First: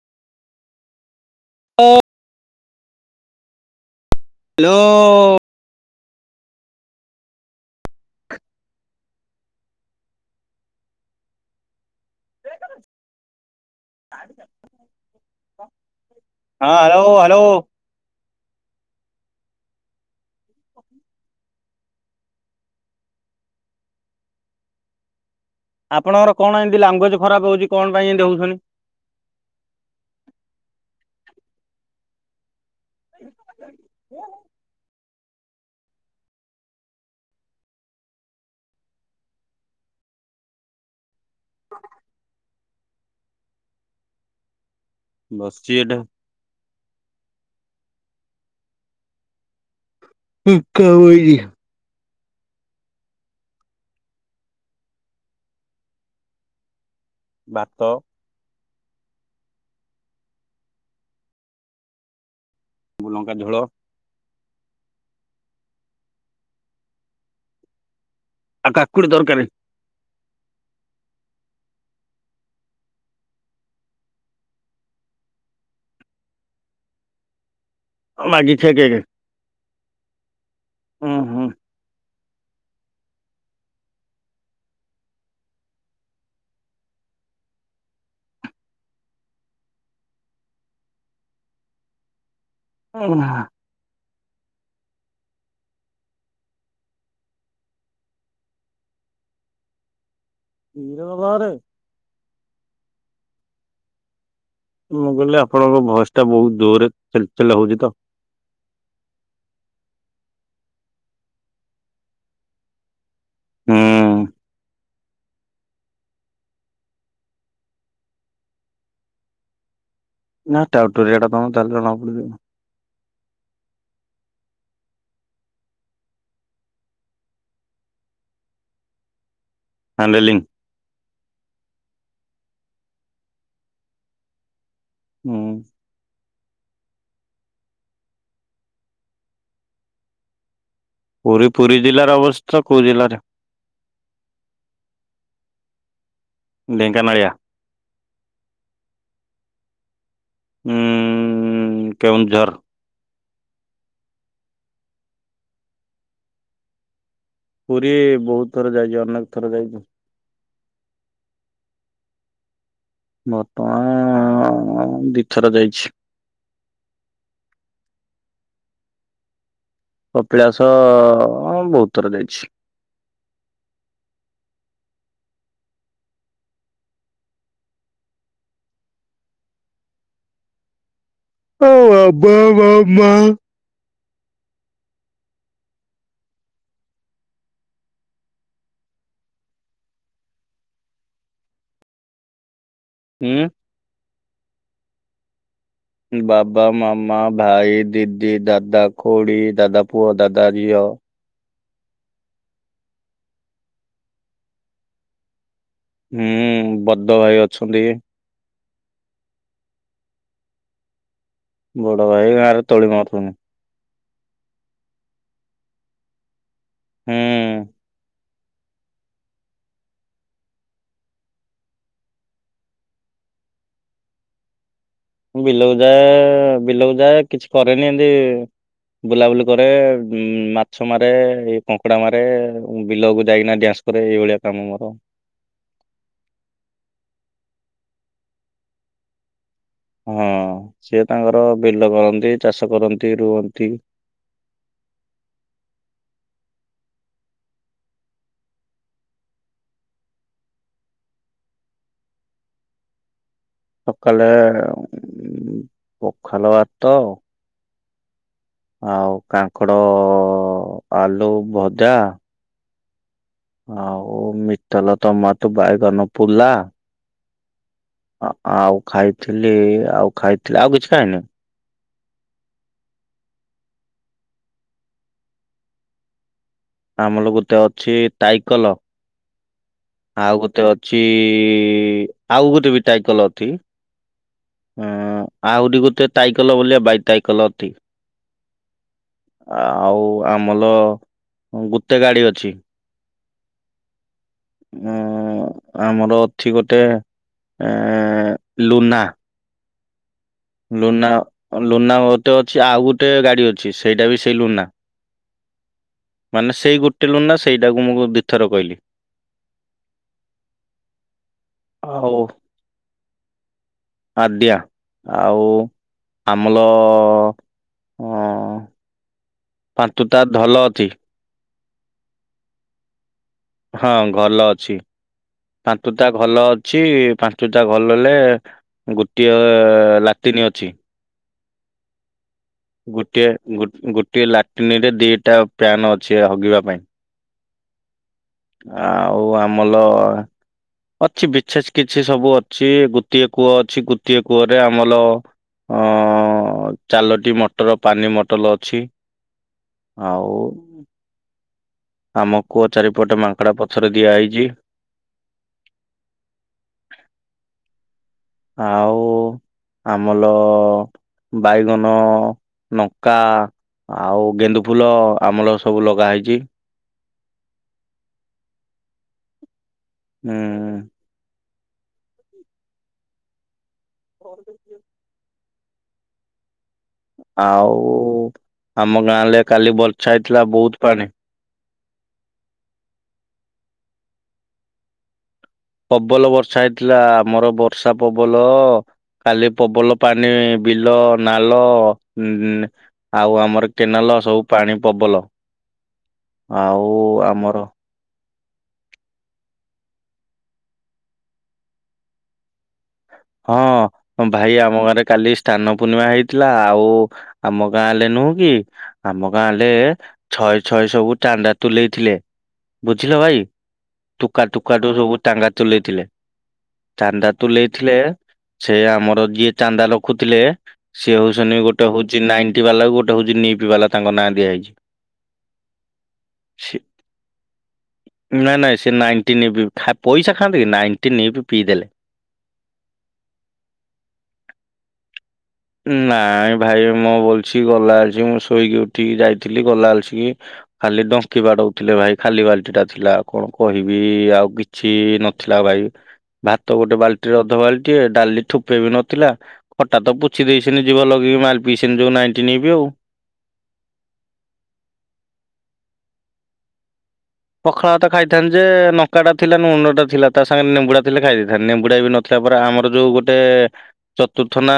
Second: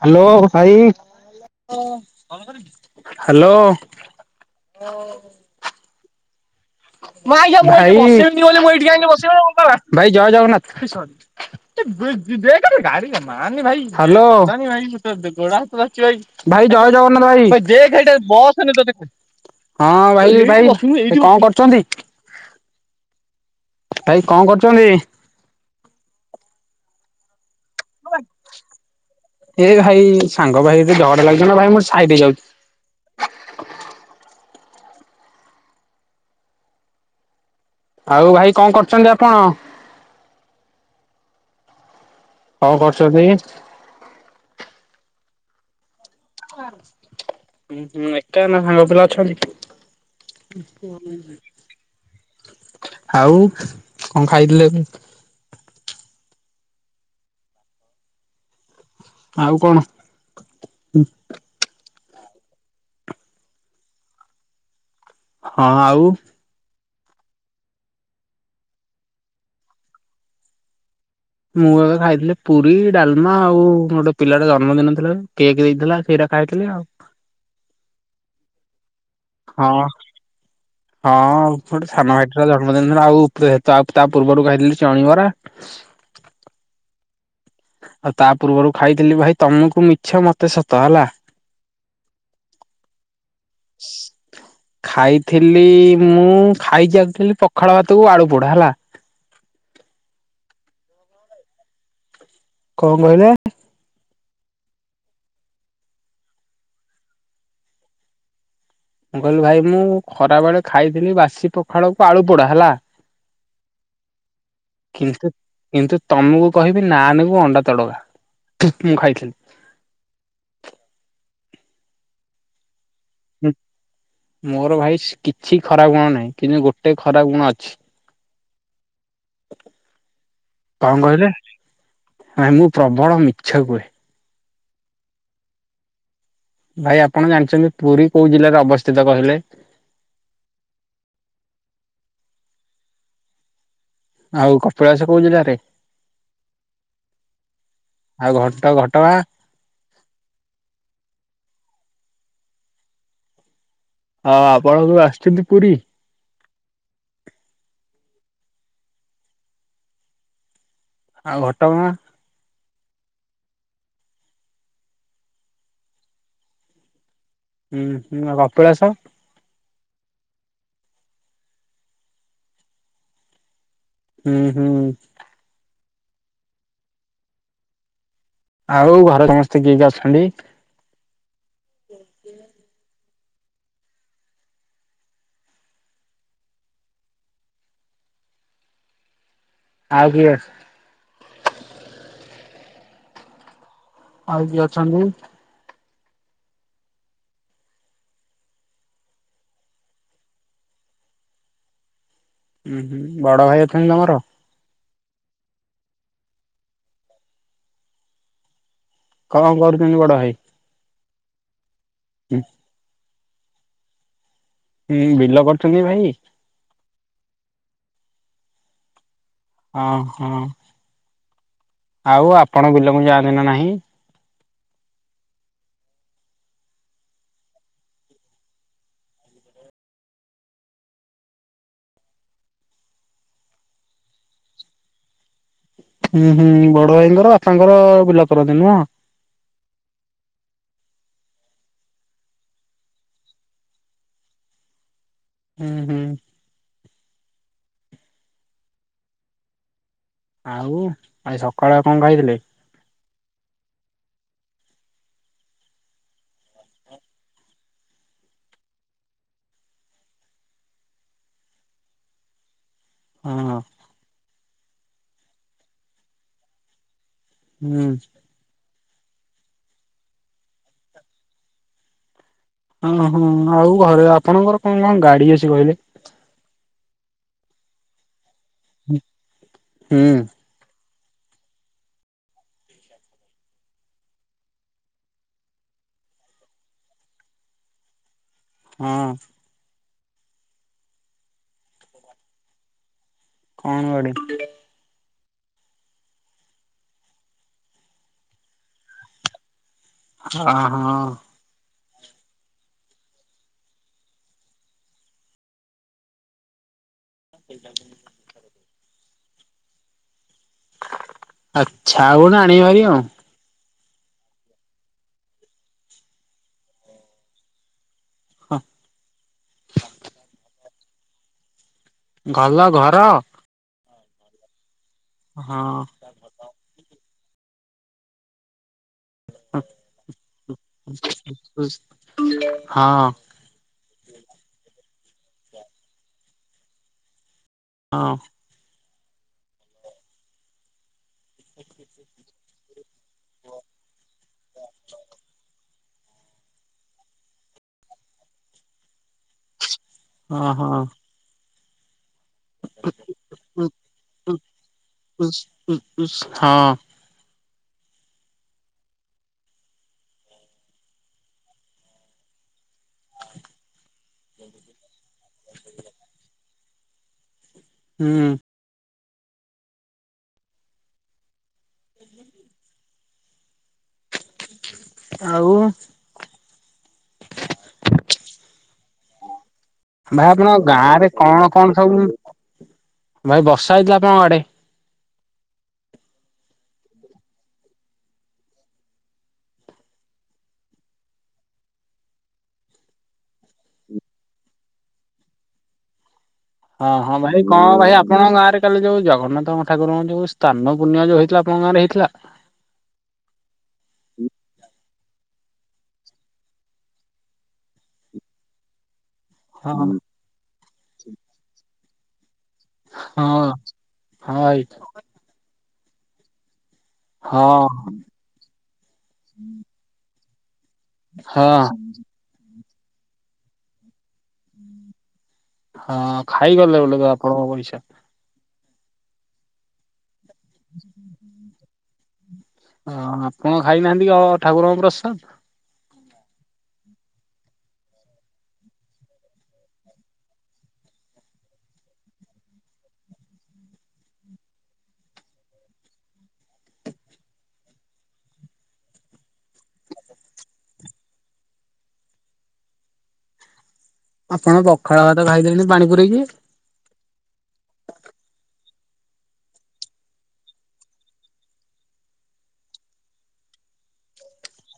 Hello ଭାଇ hello. Hello. Hello. ହଉ। ଭାଈ ଭାଇ ଜୟେ ଜଗନ୍ନାଥ। ହା ଲୋ। ଭାଇ ଜୟ ଜଗନ୍ନାଥ ହଁ ହ୍ୟାଲୋ ଭାଇ। ହ୍ୟାଲୋ ହଁ ଭାଇ ଭାଇ କଣ କରୁଛନ୍ତି। ଭାଇ ଙ୍କ କରୁଚନ୍ତି? ଆପଣଙ୍କର କ'ଣ ଏ ଲାଙ୍ଗୁଏଜ୍‌ ଖରାପ ହଉଚି। କ'ଣ ପାଇଁ ହଉ--ନ୍ତି? ଏ ଭାଇ, ସାଙ୍ଗ ଭାଇ ଝଗଡା ଲାଗି--ନ୍ତି। ଭାଇ ମୁଁ ସାଇଟି ହେଇଯାଉ। [inaudible] ଆଉ ଭାଇ କ'ଣ କରୁଚନ୍ତି ଆପଣ? ହ [unintelligible] କରୁଚନ୍ତି? ବସ୍‌ଚି ଏଠେ। ଏକା ନା ସାଙ୍ଗ ପିଲା ଅଛନ୍ତି? [inaudible] ଆଉ କ'ଣ ଖାଇଥିଲେ? ଭାତ। ଆଉ କଣ? ଝୋଳ। ହଁ! ଆଉ [inaudible] ମୁଁ ଖାଇଥିଲି ପୁରୀ, ଡାଲ୍‌ମା। ଆଉ ଗୋଟେ ପିଲା ଜନ୍ମଦିନ ଥିଲା, ଯେ କେକ୍ ଦେଇଥିଲା ସେଇ ଖାଇଥିଲି ଆଉ। [inaudible] [inaudible] ଉଁ ହୁଁ। ଜନ୍ମଦିନ, ଆଉ ତା' ପୂର୍ବରୁ ଖାଇଥିଲି ଚଣିବରା। ଆଉ ତା' ପୂର୍ବରୁ ଖାଇଥିଲି, ଭାଇ ତମୁକୁ ମିଛ ମତେ ସତ ଲା। [inaudible] [unintelligible] ଖାଇଥିଲି ମୁଁ, ଖାଇଚି ଆକ୍ଚୋଲି ପଖାଳ ଭାତକୁ ଆଳୁ ପୋଡ଼ା ହେଲା। [inaudible] ଙ୍କ କହିଲେ? ମୁଁ କହିଲି, ଆପଣଙ୍କ ଭଏସ୍‌ ଟା ବହୁତ୍ ଜୋରେ ଚେଲ୍ ଚେଲ୍ ହଉଚି ତ। କହି ଭାଇ, ମୁଁ ଖରା ବେଳେ ଖାଇଥିଲି, ବାସି ପଖାଳକୁ ଆଳୁ ପୋଡ଼ା ହେଲା। [inaudible] କିନ୍ତୁ ତମୁକୁ କହିବି, ନାନେ କୁ ଅଣ୍ଡା ତଡ଼କା ମୁଁ ଖାଇଥିଲି। ନା, ଟାଉଟୁରିଆ ଟା ତମେ ତା'ହେଲେ ଜଣା ପଡୁ ହଁ ମୋର ଭାଇ କିଛି ଖରାପ୍ ଗୁଣ ନାହିଁ, କିନ୍ତୁ ଗୋଟେ ଖରାପ୍ ଗୁଣ ଅଛି। [inaudible] [inaudible] ମୁଁ ପ୍ରବଳ ମିଛ କୁହେ। [inaudible] ଭାଇ ଆପଣ ଜାଣିଚନ୍ତି, ପୁରୀ କଉ ଜିଲ୍ଲାରେ ଅବସ୍ଥିତ କହିଲେ? ପୁରୀ, ପୁରୀ ଜିଲ୍ଲାରେ ଅବ---ତ। କଉ ଜିଲ୍ଲାରେ ଆଉ କପିଳାସ କଉ ଜିଲ୍ଲା ରେ ଢ଼େଙ୍କାନାଳିଆ। ଆଉ ଘଟ ଘଟଗାଁ କେଉଁଝର୍। ଆପଣ ଆସିଚନ୍ତି ପୁରୀ? ପୁରୀ ବହୁତ୍ ଥର ଯାଇଚି, ଅନେକ୍ ଥର ଯାଇଚି। ଆଉ ଘଟ ଗାଁ। ଦିଥର ଯାଇଛି। ଆ---କପିଳାସ କପିଳାସ ବହୁତ୍ ଥର ଯାଇଛି। [inaudible] ଆଉ ଘରେ ସମସ୍ତେ କିଏ କିଏ ଅଛନ୍ତି? ଓ ବାବା, ମାମା। ଆଉ କିଏ ଅଛ ଉଁ? ଆଉ କିଏ ଅଛନ୍ତି? ବାବା, ମାମା, ଭାଇ, ଦିଦି, ଦାଦା, ଖୁଡ଼ି, ଦାଦା ପୁଅ, ଦାଦା ଝିଅ। ଉଁ ହୁଁ ବଡ ଭାଇ ଅଛନ୍ତି ତମର? ହୁଁ ବଦ୍ଧ ଭାଇ ଅଛନ୍ତି। କଣ କରୁଛନ୍ତି ବଡ ଭାଇ? ବଡ ଭାଇ ଗାଁରେ ତୋଳି ମାରୁୁଚନ୍ତି। ହୁଁ ବିଲ କରୁଛନ୍ତି ଭାଇ? ହୁଁ। ଓହଁ ଆଉ ଆପଣ ବିଲକୁ ଯାଆନ୍ତି ନା ନାହିଁ। ବିଲକୁ ଯାଏ ବିଲକୁ ଯାଏ କିଛି କରେନି ଏମନ୍ତି ବୁଲାବୁଲି କରେ ଉ ମାଛ ମାରେ ଏଇ କଙ୍କଡା ମାରେ ବିଲକୁ ଯାଇକିନା ଡ୍ୟାନ୍ସ ମୋର ଏଇଭଳିଆ କାମ ମୋର। ହୁଁ ହୁଁ ବଡ ଭାଇଙ୍କର ବାପାଙ୍କର ବିଲ କରନ୍ତି ନୁହଁ। ହଁ ସିଏ ତାଙ୍କର ବିଲ କରନ୍ତି ଚାଷ କରନ୍ତି ରୁହନ୍ତି। ହୁଁ ହୁଁ। ଆଉ ଆଜି ସକାଳେ ଆଉ କଣ କହିଥିଲେ? ସକାଳେ ଉ ପଖାଲ ଭାତ ଆଉ କାଙ୍କଡ ଆଲୁ ଭଜା। ହଁ। ଆଉ ମିିତଲ ତମ ତୁ ବାଇଗନ ପଲା। ହୁଁ। ଆଉ ଖାଇଥିଲି ଆଉ ଖାଇଥିଲି ଆଉ କିଛି କାଇଁନି। ଓ ହୋ ଆଉ ଘରେ ଆପଣଙ୍କର କଣ କଣ ଗାଡି ଅଛି କହିଲେ ଆମର ଗୋଟେ ଅଛି ଟାଇକଲ। ହୁଁ। ଆଉ ଗୋଟେ ଅଛି ଆଉ ଗୋଟେ ବି ଟାଇକଲ ଅଛି। ହଁ ଆହୁରି ଗୋଟେ ସାଇକଲ ଭଳିଆ ବାଇ ତାଇ କଲ ଅଛି। ହଁ। ଆଉ ଆମର ଗୋଟେ ଗାଡି ଅଛି। କଣ ଗୁଡେ? ଅ ଆମର ଅଛି ଗୋଟେ ଲୁନା। ଲୁନା ହଁ ଲୁନା ମତେ ଅଛି ଆଉ ଗୋଟେ ଗାଡି ଅଛି ସେଇଟା ବି ସେଇ ଲୁନା। ମାନେ ସେଇ ଗୋଟେ ଲୁନା ସେଇଟାକୁ ମୁଁ ଦୁଇଥର କହିଲି। ଆଚ୍ଛା ଆଉ କଣ ଆଣେଇବାରି ଆଉ? ଆଦା ଆଉ ଆମର ହଁ ପାନ୍ତୁ ତ ଭଲ ଅଛି। ଭଲ ଘର। ହଁ ଘଲ ଅଛି। ହଁ ଭଲ ଅଛି ପାଞ୍ଚଟା ଭଲରେ ଗୋଟିଏ ଲାଟିନ ଅଛି। [unintelligible] ଗୋଟିଏ ଗୋଟିଏ ଲାଟନି ରେ ଦିଟା ପ୍ୟାନ ଅଛି ହଗିବା ପାଇଁ ହଁ। ଆଉ ଆମଲ ଅଛି ବିଛେସ କିଛି ସବୁ ଅଛି ଗୋଟିଏ କୂଅ ଅଛି ଗୋଟିଏ କୂଅରେ ଆମର ଅ ଚାଲୋଟି ମଟର ପାନି ମଟଲ ଅଛି। ଆଉ ଓଁ ହୋ। ଆମ କୁୁଅ ଚାରିପଟେ ମାଙ୍କଡା ପଥର ଦିଆହଇଛି। ହଁ। ଆଉ ଆମର ବାଇଗଣ। ନକା ଆଉ ଗେଣ୍ଡୁ ଫୁଲ ଆମଳ ସବୁ ଲଗା ହେଇଛି। ହୁଁ। ହୁଁ। ହ ଆଉ ଆଉ ଆମ ଗାଁଲେ କାଲି ବର୍ଷା ଭାଇ ହେଇଥିଲା ଆପଣଙ୍କ ବହୁତ ଗାଁ ରେ ପାଣି। କଣ କଣ ସବୁ ଭାଇ ବର୍ଷା ହେଇଥିଲା ଆପଣଙ୍କ ଆଡେ ପବଲ ବର୍ଷା ହେଇଥିଲା ଆମର ବର୍ଷା ପବଲ କାଲି ପବଲ ପାଣି ବିଲ ନାଲ ଉଁ ଆଉ ଆମର କେନାଲ ସବୁ ପାଣି ପବଲ। ହଁ ହଁ ଭାଇ ଆମର କଣ ଭାଇ ଆପଣଙ୍କ ଗାଁରେ ଆ କାଲି ଯୋଉ ଜଗନ୍ନାଥଙ୍କ ଠାରଙ୍କ ଯୋଉ ସ୍ଥାନ ପୁଣ୍ୟ ଯୋଉଇଥିଲା ଆପଙ୍କାଁରେ ହେଇଥିଲା? ହଁ ଭାଇ ଆମ ଘରେ କାଲି ସ୍ଥାନ ପୂର୍ଣ୍ଣିମା ହେଇଥିଲା ଆଉ ଆଉ ମ ଗାଁଲେ ହେଲେ ନୁହଁ କି? ଆମ ଗାଁରେ ହଁ ଛଏ ଛଏ ସବୁ ଚାନ୍ଦା ତୁଲେଇ ଥିଲେ। ବୁଝିଲ ହଁ ଭାଇ ହଁ ଟୁକା ଭାଇ ଟୁକା ଟୁ ସବୁ ଚାନ୍ଦା ତୁଲେଇଥିଲେ ଚାନ୍ଦା ହଁ ତୁଲେଇ ସେ ଆମର ଯିଏ ଚାନ୍ଦା ଲଖୁଥିଲେ ସିଏ ହଁ ହଉଛନ୍ତିନ ଗୋଟେ ହଉ। ନାଇଟି ବାଲା ଗୋଟେ ହଉଛି ନିପ ବାଲା ତାଙ୍କ ନାଁ ଦିଆଯାଇଛି। ହଁ ଖାଇଗଲେ ବୋଲେ ତ ଆପଣଙ୍କ ପଇସା। ନାଇଁ ନାଇଁ ସେ ନାଇନଟି ନିପ [unintelligible] ପଇସା ଖାଆନ୍ତେ କି ନାଇନଟି ନିପ ପିଇଦେଲେ। ହଁ ଆପଣ ଖାଇନାହାନ୍ତି ଅ ଠାକୁରଙ୍କ ପ୍ରସାଦ। ନାଇଁ ଭାଇ ମୁଁ ବଲଛି ଗଲା ଆଛି ମୁଁ ଶୋଇକି ଉଠିକି ଯାଇଥିଲି ଗଲା ଅଲସ କି ଖାଲି ଡଙ୍କି ବାଡଉଥିଲେ ଭାଇ ଖାଲି ବାଲଟି ଟା ଥିଲା କଣ କହିବି ଆଉ କିଛି କିଛି ନଥିଲା ଭାଇ। ଭାତ ଗୋଟେ ବାଲ୍ଟିରେ ଅଧ ବାଲ୍ଟିଏ ଡାଲି ଠୋପେ ବି ନଥିଲା ଖଟା ତ। କିଛି ଦେଇ ସେନ ଯିବା ଲଗିବି ମାଲ୍ପିସିନନ୍ ଯଉଁ ନାଇଣ୍ଟି ନେବି ଆଉ ଆପଣ ପଖାଳ ଭାତ ଖାଇଦେଲେଣି ପାଣି ପୁରେଇକି। ପଖାଳ ତ ଖାଇଥାନ୍ତି ଯେ ନକା ଟା ଥିଲା ନୁନ ଟା ଥିଲା ତା ସାଙ୍ଗରେ ନେମ୍ବୁଡା ଥିଲେ ଖାଇ ଦେଇଥାନ୍ତନ୍ତି ନେବୁଡା ବି ନ ଦେଖିଆ ପରେ ଆମର ଯୋଉ ଗୋଟେ ଚତୁର୍ଥ ନା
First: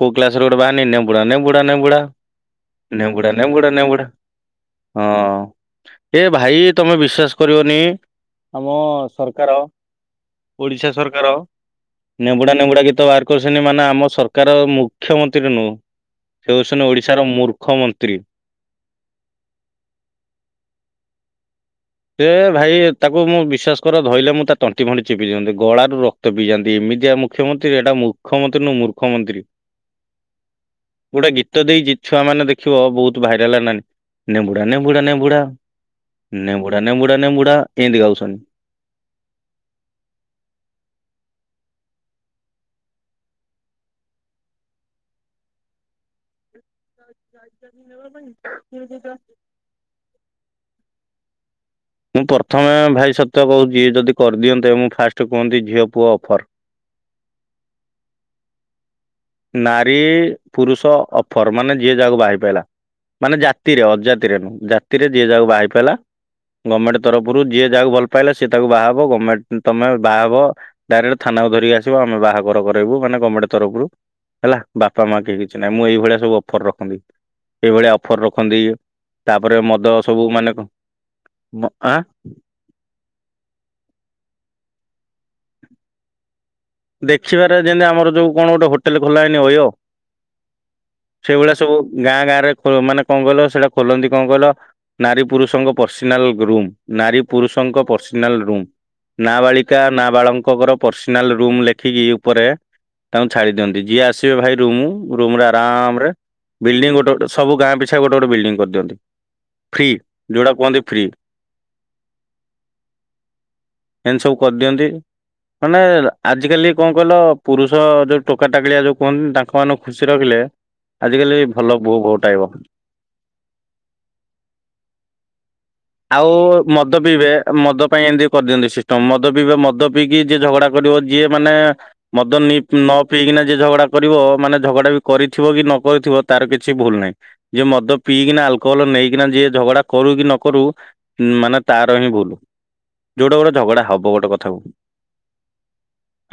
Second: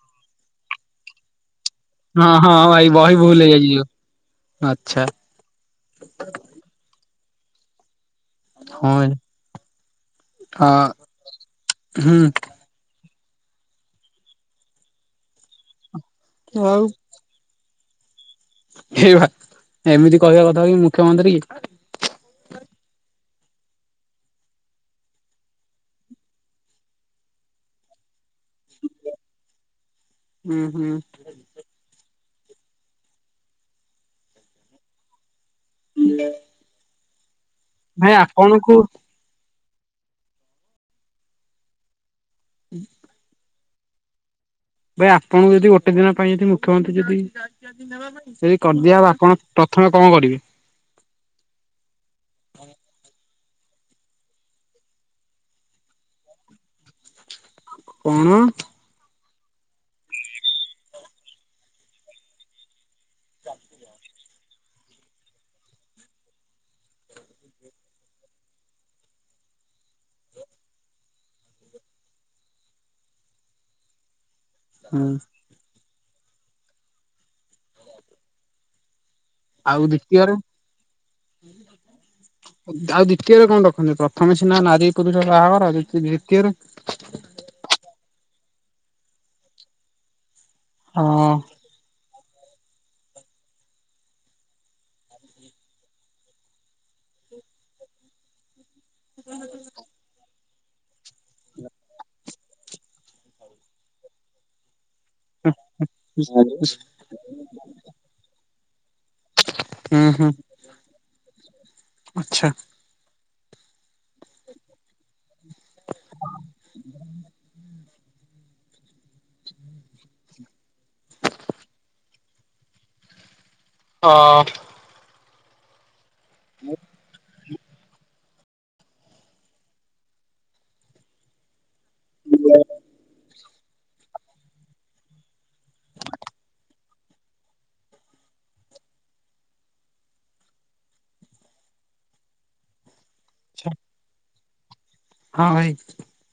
କୋ କ୍ଲାସ ଗୋଟେ ବାହାରିନି ନେବୁଡା ନେବୁଡା ନେବୁଡା ହଁ ହଁ ଭାଇ ବହି ନେଗୁଡା ଭୁଲ ନେଗୁଡା ହେଇଯାଇଛି ଯୋଉ ନେଗୁଡା ଆଚ୍ଛା ହଁ। ଏ ଭାଇ ତମେ ବିଶ୍ଵାସ କରିବନି ଆମ ହଁ ସରକାର ହଁ ଓଡିଶା ସରକାର ହୁଁ ନେବୁଡା ନେବୁଡା ଗୀତ ବାର କରିଛନ୍ତି ମାନେ ଆମ ସରକାର ମୁଖ୍ୟମନ୍ତ୍ରୀ ନୁହଁ ସେ ଆଉ ହଉଛନ୍ତି ଓଡି ଓଡ଼ିଶାର ମୂର୍ଖମନ୍ତ୍ରୀ। ଏଇ ବା ଏମିତି କହିବା କଥା କି ମୁଖ୍ୟମନ୍ତ୍ରୀ। ସେ ଭାଇ ତାକୁ ମୁଁ ବିଶ୍ୱାସ କର ଧଇଲେ ମୁଁ ତା ତଣ୍ଟି ଫଣ୍ଟି ଚିପି ଦିଅନ୍ତି ଗଳାରୁ ର ରକ୍ତ ପିଇ ଯାନ୍ତି ଏମିତିଆ ମୁଖ୍ୟମନ୍ତ୍ରୀ ଏଇଟା ମୁ ମୁଖ୍ୟମନ୍ତ୍ରୀ ନୁ ମୂର୍ଖ ମନ୍ତ୍ରୀ ହୁଁ ହୁଁ ଗୋଟେ ଗୀତ ତ ଦେଇଛି ଛୁଆମାନ ଦେଖିବ ବହୁତ ଭାଇରାଲ ହୋନି ନେବୁଡା ନେବୁଡା ନେବୁଡା। ନେବୁଡ଼ା ନେବୁଡ଼ା ନେବୁଡ଼ା। ଭାଇ ଆପଣଙ୍କୁ ହୁଁ ଭାଇ ଆପଣଙ୍କୁ ଯଦି ଗୋଟେ ଦିନ ପାଇଁ ଯଦି ମୁଖ୍ୟମନ୍ତ୍ରୀ ଯଦି ଯଦି କରି ଦିଆହବ ଆପଣ ପ୍ରଥମେ କଣ କରିବି? ମୁଁ ପ୍ରଥମେ ଭାଇ ସତ୍ୱ କହୁଛି ଯଦି କରିଦିଅନ୍ତେ ମୁଁ ଫାଷ୍ଟ କୁହନ୍ତି ଝିଅ ପୁଅ ଅଫର୍ କଣ? ନାରୀ ପୁରୁଷ ଅଫର ମାନେ ଯିଏ ଯାହାକୁ ବାହାହେଇ ପାଇଲା। ମାନେ ଜାତିରେ ଅଜାତିରେ ନୁ ଜାତିରେ ଯିଏ ଯାହାକୁ ବାହା ହେଇ ପାଇଲା। ଗୋର୍ମେଣ୍ଟ ତରଫରୁ ଯିଏ ଯାହାକୁ ଭଲ ପାଇଲା ସିଏ ତାକୁ ବାହାବ ଗର୍ମେଣ୍ଟ ତମେ ବାହାହବ। ଡାଇରେକ୍ଟ ଥାନାକୁ ଧରିକି ଆସିବ ଆମେ ବାହାଘର କରେଇବୁ ମାନେ ଗାର୍ମେଣ୍ଟ ତରଫରୁ ହେଲା ବାପା ମା କେହି କିଛି ନାଇଁ ମୁଁ ଏଇଭଳିଆ ସବୁ ଅଫର ରଖନ୍ତି ଏଇଭଳିଆ ଅଫର ରଖନ୍ତି। ତାପରେ ଆଉ ମଦ ସବୁ ଦ୍ଵିତୀୟରେ ମାନେ ଆଁ? ଆଉ ଦ୍ଵିତୀୟରେ କଣ ରଖନ୍ତି ପ୍ରଥମେ ସିନା ନାରୀ ପୁରୁଷ ବାହାଘର ଦ୍ଵିତୀୟରେ? କିଛିବାର ଯେମିତି ଆମର ଯେଉଁ କଣ ଗୋଟେ ହୋଟେଲ ଖୋଲା ହେଇନି ଅୟ ହଁ ସେଇଭଳିଆ ସବୁ ଗାଁ ଗାଁ ରେ ମାନେ କଣ କହିଲ ସେଇଟା ଖୋଲନ୍ତି କଣ କହିଲ? ନାରୀ ପୁରୁଷଙ୍କ ପର୍ସନାଲ ରୁମ୍ ନାରୀ ପୁରୁଷଙ୍କ ପର୍ସନାଲ ରୁମ୍। ନାବାଳିକା ନାବାଳଙ୍କର ପର୍ସନାଲ ରୁମ ଲେଖିକି ଉପରେ ତାଙ୍କୁ ଛାଡି ଦିଅନ୍ତି ଯିଏ ଆସିବେ ଭାଇ ରୁମ ରୁମ ରେ ଆରାମ ରେ ବିଲଡିଙ୍ଗ ଗୋଟେ ଗୋଟେ ସବୁ ଗାଁ ପିଛା ଗୋଟେ ଗୋଟେ ବିଲଡିଙ୍ଗ କରିଦିଅନ୍ତି। ଫ୍ରି ହୁଁ ହୁଁ ଯେଉଟା କୁହନ୍ତି ଫ୍ରି। ଆଚ୍ଛା। ଏମତି ସବୁ କରିଦିଅନ୍ତି ମାନେ ଆଜିକାଲି କଣ କହିଲ ପୁରୁଷ ଯୋଉ ଟୋକା ଟାକଳିଆ ଯୋଉ କୁହନ୍ତି ତାଙ୍କ ମାନେ ଖୁସି ରଖିଲେ। ଆଜିକାଲି ଭଲ ବୋଉ ବୋତ ଟାଇବ। ହଁ। ଆଉ ମଦ ପିଇବେ। ମଦ ପାଇଁ ଏମିତି କରିଦିଅନ୍ତି ସିଷ୍ଟମ ମଦ ପିଇ ମଦ ପିଇକି ଯିଏ ଝଗଡା କରିବ ଯିଏ ମାନେ ମଦ ନି ନ ପିଇକିନା ଯେ ଝଗଡା କରିବ ମାନେ ଝଗଡା ବି କରିଥିବ କି ନ କରିଥିବ ତାର କିଛି ଭୁଲ ନାହିଁ। ଯିଏ ମଦ ପିଇକିନା ଆଲକୋହଲ ନେଇକିନା ଯିଏ ଝଗଡା କରୁ କି ନ କରୁ। ଉମ ମାନେ ତାର ହିଁ ଭୁଲ ଯୋଉଟା ଗୋଟେ ଝଗଡା ହବ ଗୋଟେ କଥାକୁ। ହଁ ଭାଇ।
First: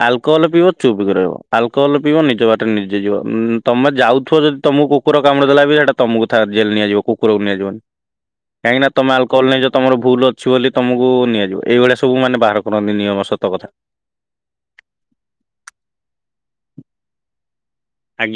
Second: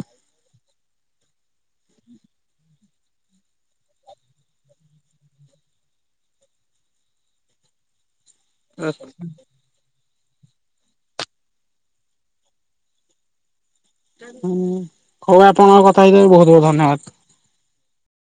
ଆଲକୋହଲ ପିବ ଚୁପିକ ରହିବ ଆଲକୋହଲ ପିଇବ ନିଜ ବାଟରେ ନିଜେ ଯିବ ତମେ ଯାଉଥିବ ଯଦି ତମକୁ କୁକୁର କାମୁଡି ଦେଲା ବି ଏଟା ତମକୁ ଜେଲ ନିଆଯିବ କୁକୁରକୁ ନିଆଯିବନି। [unintelligible] କହିଁକିନା ତମେ ଆଲକୋହଲ ନେଇଚ? ତମର ଭୁଲ ଅଛି ବୋଲି ତମକୁ ନିଆଯିବ ଏଇଭଳିଆ ସବୁ ମାନେ ବାହାର କରନ୍ତି ନିୟମ ସତ କଥା। ହୁଁ ହଉ ଆପଣଙ୍କ କଥା ଭିତରେ ବହୁତ ବହୁତ ଧନ୍ୟବାଦ। ଆଜ୍ଞା।